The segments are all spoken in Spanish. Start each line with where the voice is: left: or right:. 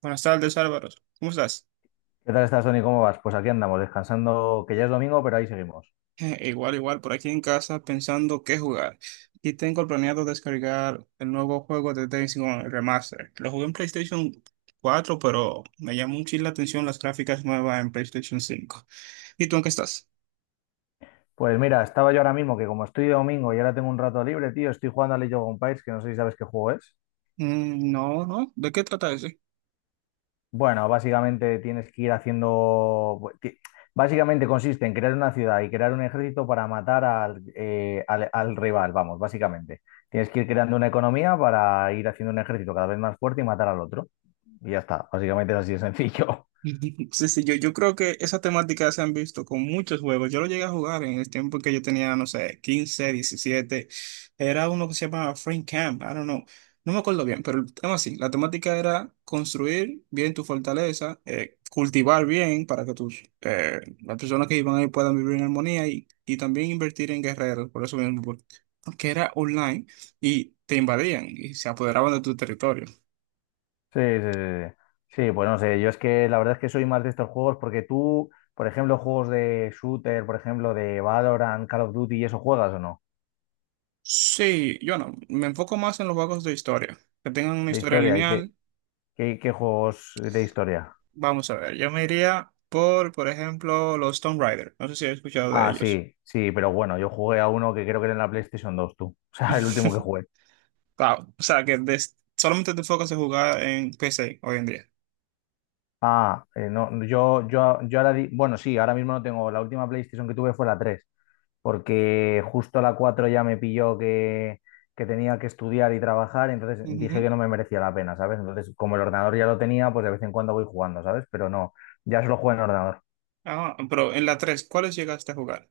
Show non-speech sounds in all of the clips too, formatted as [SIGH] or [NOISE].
right: Buenas tardes, Álvaro. ¿Cómo estás? [LAUGHS]
left: ¿Qué tal estás, Tony? ¿Cómo vas? Pues aquí andamos, descansando, que ya es domingo, pero ahí seguimos.
right: Igual, igual, por aquí en casa pensando qué jugar. Y tengo planeado descargar el nuevo juego de Days Gone Remaster. Lo jugué en PlayStation 4, pero me llamó mucho la atención las gráficas nuevas en PlayStation 5. ¿Y tú en qué estás?
left: Pues mira, estaba yo ahora mismo, que como estoy de domingo y ahora tengo un rato libre, tío, estoy jugando a League of Empires, que no sé si sabes qué juego es.
right: Mm, no, no. ¿De qué trata eso?
left: Bueno, básicamente tienes que ir haciendo básicamente consiste en crear una ciudad y crear un ejército para matar al rival, vamos, básicamente. Tienes que ir creando una economía para ir haciendo un ejército cada vez más fuerte y matar al otro. Y ya está, básicamente es así de sencillo.
right: [LAUGHS] Sí, sí, yo creo que esa temática se han visto con muchos juegos. Yo lo llegué a jugar en el tiempo que yo tenía, no sé, 15 17. Era uno que se llamaba Frame Camp, I don't know. No me acuerdo bien, pero el tema así, la temática era construir bien tu fortaleza, cultivar bien para que las personas que iban ahí puedan vivir en armonía y también invertir en guerreros, por eso mismo, porque era online y te invadían y se apoderaban de tu territorio.
left: Sí, sí. Sí, sí, sí, pues no sé, yo es que la verdad es que soy más de estos juegos porque tú, por ejemplo, juegos de shooter, por ejemplo, de Valorant, Call of Duty, ¿y eso juegas o no?
right: Sí, yo no, me enfoco más en los juegos de historia, que tengan una
left: De
right: historia
left: historia, ¿y
right: lineal.
left: qué juegos de historia?
right: Vamos a ver, yo me iría por ejemplo, los Tomb Raider. No sé si has escuchado de
left: Ah,
right: ellos.
left: sí, sí, pero bueno, yo jugué a uno que creo que era en la PlayStation 2, tú. [LAUGHS] O sea, el último que
right: [LAUGHS]
left: jugué.
right: Claro, o sea, que solamente te enfocas en jugar en PC hoy en día.
left: Ah, no, yo ahora, bueno, sí, ahora mismo no tengo, la última PlayStation que tuve fue la tres, porque justo a la 4 ya me pilló que tenía que estudiar y trabajar, entonces dije
right: Ujú.
left: que no me merecía la pena, ¿sabes? Entonces, como el ordenador ya lo tenía, pues de vez en cuando voy jugando, ¿sabes? Pero no, ya solo juego en ordenador.
right: Ah, pero en la 3, ¿cuáles llegaste a jugar?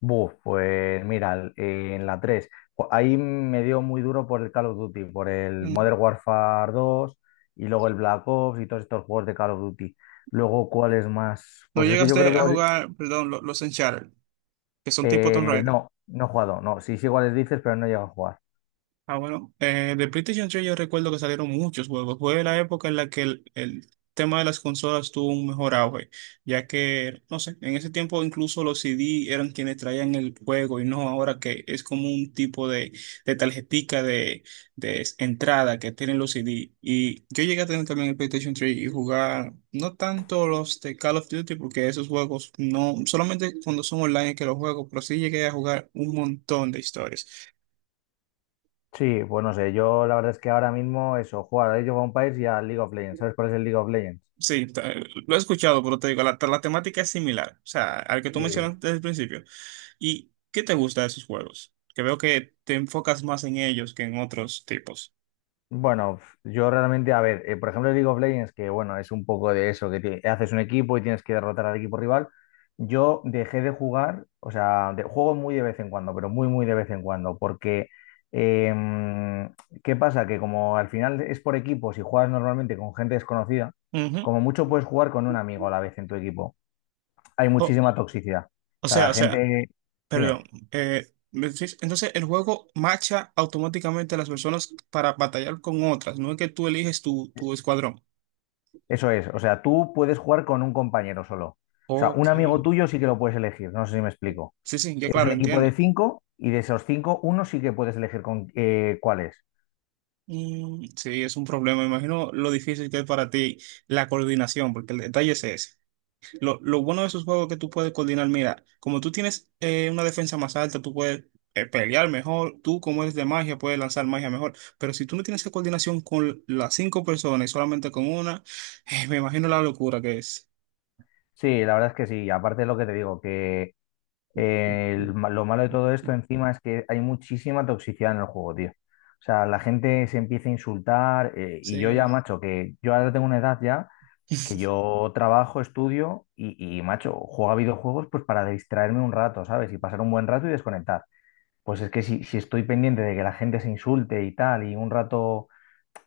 left: Buf, pues mira, en la 3 ahí me dio muy duro por el Call of Duty, por el
right: Ujú.
left: Modern Warfare 2 y luego el Black Ops y todos estos juegos de Call of Duty. Luego, ¿cuál es más?
right: No
left: Pues es que yo creo
right: llegaste
left: que...
right: a jugar, perdón, los Uncharted, que son tipo Tomb
left: eh,
right: Raider.
left: no, no he jugado, no, sí sé cuáles dices, pero no he llegado a jugar.
right: Ah, bueno, de PlayStation 3 yo recuerdo que salieron muchos juegos. Fue la época en la que el tema de las consolas tuvo un mejor auge, ya que, no sé, en ese tiempo incluso los CD eran quienes traían el juego y no ahora que es como un tipo de tarjetica de, de entrada que tienen los CD. Y yo llegué a tener también el PlayStation 3 y jugar no tanto los de Call of Duty, porque esos juegos no, solamente cuando son online es que los juego, pero sí llegué a jugar un montón de historias.
left: Sí, pues no sé, yo la verdad es que ahora mismo eso, jugar a Age of Empires y a League of Legends. ¿Sabes cuál es el League of Legends?
right: Sí, lo he escuchado, pero te digo, la temática es similar, o sea, al que tú
left: Sí.
right: mencionaste desde el principio. ¿Y qué te gusta de esos juegos? Que veo que te enfocas más en ellos que en otros tipos.
left: Bueno, yo realmente, a ver, por ejemplo, el League of Legends, que bueno, es un poco de eso, que haces un equipo y tienes que derrotar al equipo rival. Yo dejé de jugar, o sea, juego muy de vez en cuando, pero muy, muy de vez en cuando, porque em, ¿qué pasa? Que como al final es por equipos y juegas normalmente con gente desconocida,
right: Ujú.
left: como mucho puedes jugar con un amigo a la vez en tu equipo. Hay
right: O,
left: muchísima toxicidad. O
right: o
left: sea,
right: sea,
left: la
right: o sea,
left: gente,
right: perdón,
left: dime,
right: entonces, el juego macha automáticamente a las personas para batallar con otras. No es que tú eliges tu escuadrón.
left: eso es. O sea, tú puedes jugar con un compañero solo. O sea,
right: Ok.
left: un amigo tuyo sí que lo puedes elegir, no sé si me explico.
right: Sí, sí, ya
left: Es
right: claro,
left: un equipo de
right: entiendo.
left: cinco y de esos cinco, uno sí que puedes elegir con cuáles.
right: Mm, sí, es un problema. Me imagino lo difícil que es para ti la coordinación, porque el detalle es ese. Lo bueno de esos juegos es que tú puedes coordinar. Mira, como tú tienes una defensa más alta, tú puedes pelear mejor. Tú, como eres de magia, puedes lanzar magia mejor. Pero si tú no tienes esa coordinación con las cinco personas y solamente con una, me imagino la locura que es.
left: Sí, la verdad es que sí. Aparte de lo que te digo, que lo malo de todo esto encima es que hay muchísima toxicidad en el juego, tío. O sea, la gente se empieza a insultar, y yo ya,
right: Sí.
left: macho, que yo ahora tengo una edad ya que yo trabajo, estudio macho, juego a videojuegos pues para distraerme un rato, ¿sabes? Y pasar un buen rato y desconectar. Pues es que si estoy pendiente de que la gente se insulte y tal, y un rato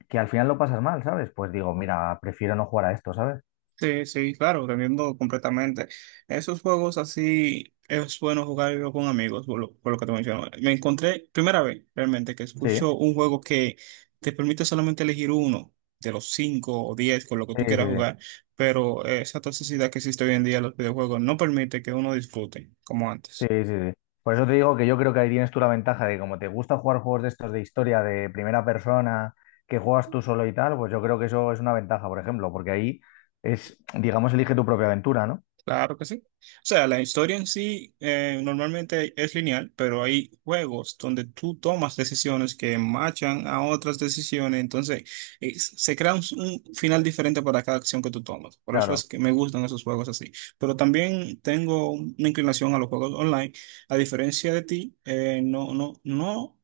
left: que al final lo pasas mal, ¿sabes? Pues digo, mira, prefiero no jugar a esto, ¿sabes?
right: Sí, sí, claro, te entiendo completamente. Esos juegos así es bueno jugar con amigos, por lo que te menciono. Me encontré, primera vez realmente, que
left: Sí,
right: escucho un juego que te permite solamente elegir uno de los cinco o diez con lo que
left: sí,
right: tú
left: sí,
right: quieras
left: sí,
right: jugar, pero esa toxicidad que existe hoy en día en los videojuegos no permite que uno disfrute como
left: sí,
right: antes.
left: sí, sí. Por eso te digo que yo creo que ahí tienes tú la ventaja de que como te gusta jugar juegos de estos de historia, de primera persona, que juegas tú solo y tal, pues yo creo que eso es una ventaja, por ejemplo, porque ahí es, digamos, elige tu propia aventura, ¿no?
right: Claro que sí. O sea, la historia en sí normalmente es lineal, pero hay juegos donde tú tomas decisiones que machan a otras decisiones, entonces se crea un final diferente para cada acción que tú tomas. Por eso es
left: Claro.
right: que me gustan esos juegos así. Pero también tengo una inclinación a los juegos online. A diferencia de ti,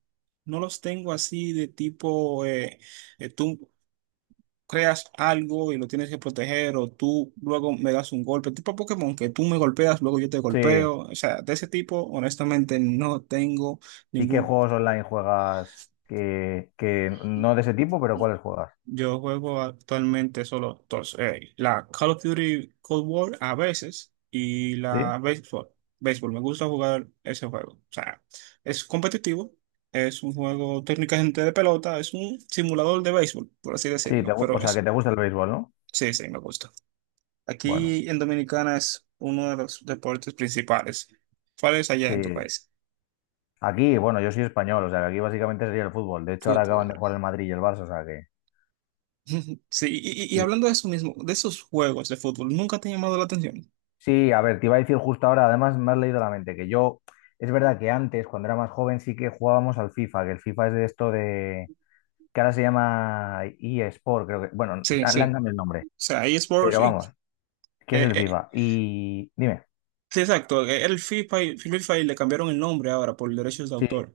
right: no los tengo así de tipo tú creas algo y lo tienes que proteger o tú luego me das un golpe, tipo Pokémon, que tú me golpeas, luego yo te
left: Sí.
right: golpeo, o sea, de ese tipo, honestamente, no tengo
left: ¿Y qué
right: ningún,
left: juegos online juegas que no de ese tipo, pero cuáles juegas?
right: yo juego actualmente solo dos, la Call of Duty Cold War a veces y
left: ¿Sí?
right: la béisbol, béisbol, me gusta jugar ese juego, o sea, es competitivo. Es un juego técnicamente de pelota, es un simulador de béisbol, por así
left: Sí,
right: decirlo, pero
left: o sea, que
right: es,
left: te gusta el béisbol, ¿no?
right: sí, sí, me gusta.
left: Bueno,
right: Aquí en Dominicana es uno de los deportes principales. ¿Cuál es allá en tu
left: sí.
right: país?
left: Aquí, bueno, yo soy español, o sea, que aquí básicamente sería el fútbol. De hecho, ahora acaban de
right: Fútbol.
left: jugar el Madrid y el Barça, o sea que...
right: [LAUGHS] Sí, y
left: y-
right: hablando de eso mismo, de esos juegos de fútbol, ¿nunca te ha llamado la atención?
left: sí, a ver, te iba a decir justo ahora, además me has leído la mente, que yo, es verdad que antes, cuando era más joven, sí que jugábamos al FIFA, que el FIFA es de esto de... que ahora se llama eSport, creo que... Bueno, le
right: Sí,
left: han
right: sí.
left: cambiado el nombre,
right: O sea, eSports,
left: pero
right: sí.
left: vamos, ¿qué es
right: Eh,
left: el
right: eh,
left: FIFA? Y dime.
right: sí, exacto. El FIFA y le cambiaron el nombre ahora por derechos de
left: Sí,
right: autor.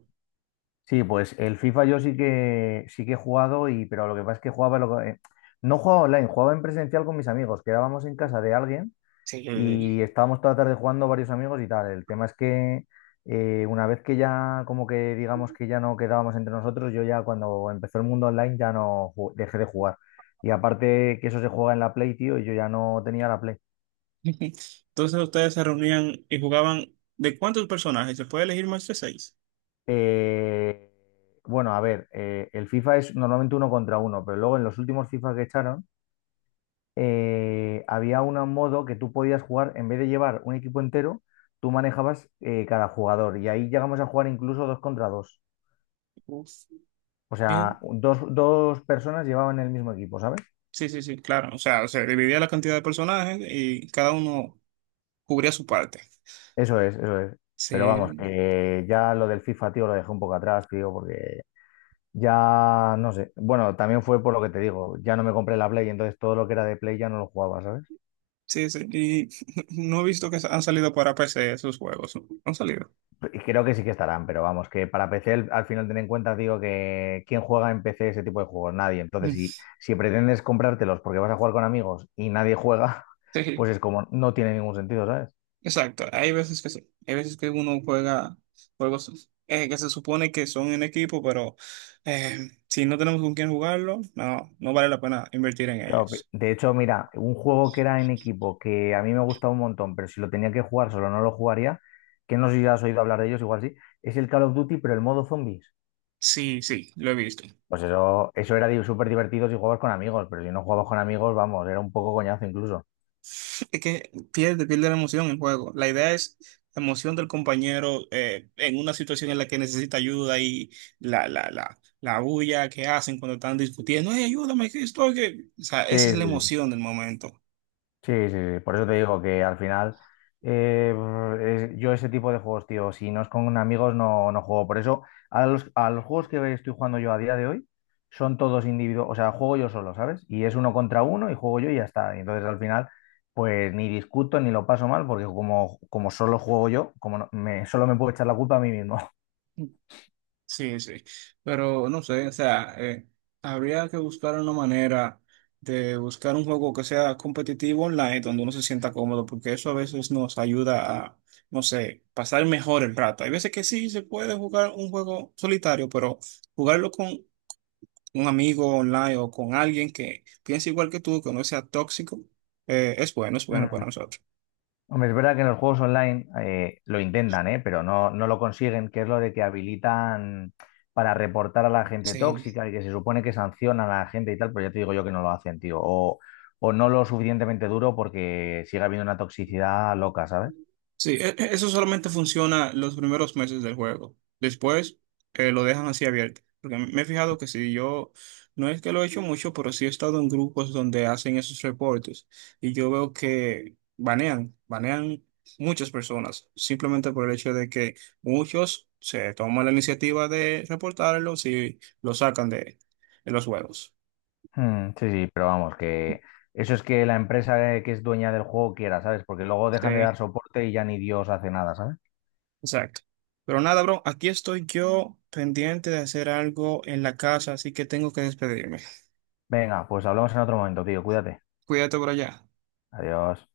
left: sí, pues el FIFA yo sí que he jugado, y pero lo que pasa es que jugaba no jugaba online, jugaba en presencial con mis amigos, quedábamos en casa de alguien y
right: Sí.
left: estábamos toda la tarde jugando varios amigos y tal. El tema es que, una vez que ya como que digamos que ya no quedábamos entre nosotros, yo ya cuando empezó el mundo online ya no dejé de jugar. Y aparte que eso se juega en la Play, tío, y yo ya no tenía la Play.
right: [LAUGHS] Ujú. Entonces ustedes se reunían y jugaban ¿de cuántos personajes? ¿Se puede elegir más de seis?
left: Eh, bueno, a ver, el FIFA es normalmente uno contra uno, pero luego en los últimos FIFA que echaron había un modo que tú podías jugar, en vez de llevar un equipo entero, tú manejabas cada jugador y ahí llegamos a jugar incluso dos contra dos.
right: Uf.
left: O
right: Bien.
left: sea, dos personas llevaban el mismo equipo, ¿sabes?
right: Sí, sí, sí, claro. O sea, se dividía la cantidad de personajes y cada uno cubría su parte.
left: Eso es, eso es. Pero vamos,
right: Sí.
left: que ya lo del FIFA, tío, lo dejé un poco atrás, tío, porque ya no sé. Bueno, también fue por lo que te digo, ya no me compré la Play, entonces todo lo que era de Play ya no lo jugaba, ¿sabes?
right: Sí, sí, y [LAUGHS] no he visto que han salido para PC esos juegos, ¿no? Han salido.
left: Creo que sí que estarán, pero vamos, que para PC al final ten en cuenta, digo, que quién juega en PC ese tipo de juegos, nadie. Entonces,
right: Mm.
left: si pretendes comprártelos porque vas a jugar con amigos y nadie juega, [LAUGHS]
right: Sí,
left: pues es como, no tiene ningún sentido, ¿sabes?
right: exacto. Hay veces que sí. Hay veces que uno juega juegos que se supone que son en equipo, pero si no tenemos con quién jugarlo, no, no vale la pena invertir en
left: Claro,
right: ellos.
left: de hecho, mira, un juego que era en equipo que a mí me gustaba un montón, pero si lo tenía que jugar solo no lo jugaría, que no sé si has oído hablar de ellos, igual sí, es el Call of Duty, pero el modo zombies.
right: Sí, sí, lo he visto.
left: Pues eso era súper divertido si jugabas con amigos, pero si no jugabas con amigos, vamos, era un poco coñazo incluso.
right: Es que pierde, pierde la emoción en juego. La idea es la emoción del compañero en una situación en la que necesita ayuda y la bulla que hacen cuando están discutiendo. "Ey, ayúdame, que estoy que-". O sea,
left: Sí,
right: esa es la
left: sí.
right: emoción del momento.
left: Sí, sí, sí, por eso te digo que al final, eh, yo ese tipo de juegos, tío, si no es con amigos no, no juego. Por eso a los juegos que estoy jugando yo a día de hoy son todos individuos, o sea, juego yo solo, ¿sabes? Y es uno contra uno y juego yo y ya está. Y entonces al final pues ni discuto ni lo paso mal porque como solo juego yo, como no- me, solo me puedo echar la culpa a mí mismo.
right: Sí, sí, pero no sé, o sea, habría que buscar una manera de buscar un juego que sea competitivo online, donde uno se sienta cómodo, porque eso a veces nos ayuda a, no sé, pasar mejor el rato. Hay veces que sí se puede jugar un juego solitario, pero jugarlo con un amigo online o con alguien que piense igual que tú, que no sea tóxico, es bueno para
left: [LAUGHS]
right: nosotros.
left: Hombre, es verdad que en los juegos online lo intentan, ¿eh? Pero no, no lo consiguen, que es lo de que habilitan para reportar a la gente
right: Sí,
left: tóxica y que se supone que sancionan a la gente y tal, pero ya te digo yo que no lo hacen, tío. O no lo suficientemente duro porque sigue habiendo una toxicidad loca, ¿sabes?
right: sí, eso solamente funciona los primeros meses del juego. Después lo dejan así abierto. Porque me he fijado que si yo, no es que lo he hecho mucho, pero sí he estado en grupos donde hacen esos reportes y yo veo que banean, banean muchas personas, simplemente por el hecho de que muchos se toman la iniciativa de reportarlo si lo sacan de los juegos.
left: Mm, sí, sí, pero vamos, que eso es que la empresa, que es dueña del juego quiera, ¿sabes? Porque luego dejan de
right: Sí.
left: dar soporte y ya ni Dios hace nada, ¿sabes?
right: Exacto. Pero nada, bro, aquí estoy yo pendiente de hacer algo en la casa, así que tengo que despedirme.
left: Venga, pues hablamos en otro momento, tío. Cuídate.
right: Cuídate por allá.
left: Adiós.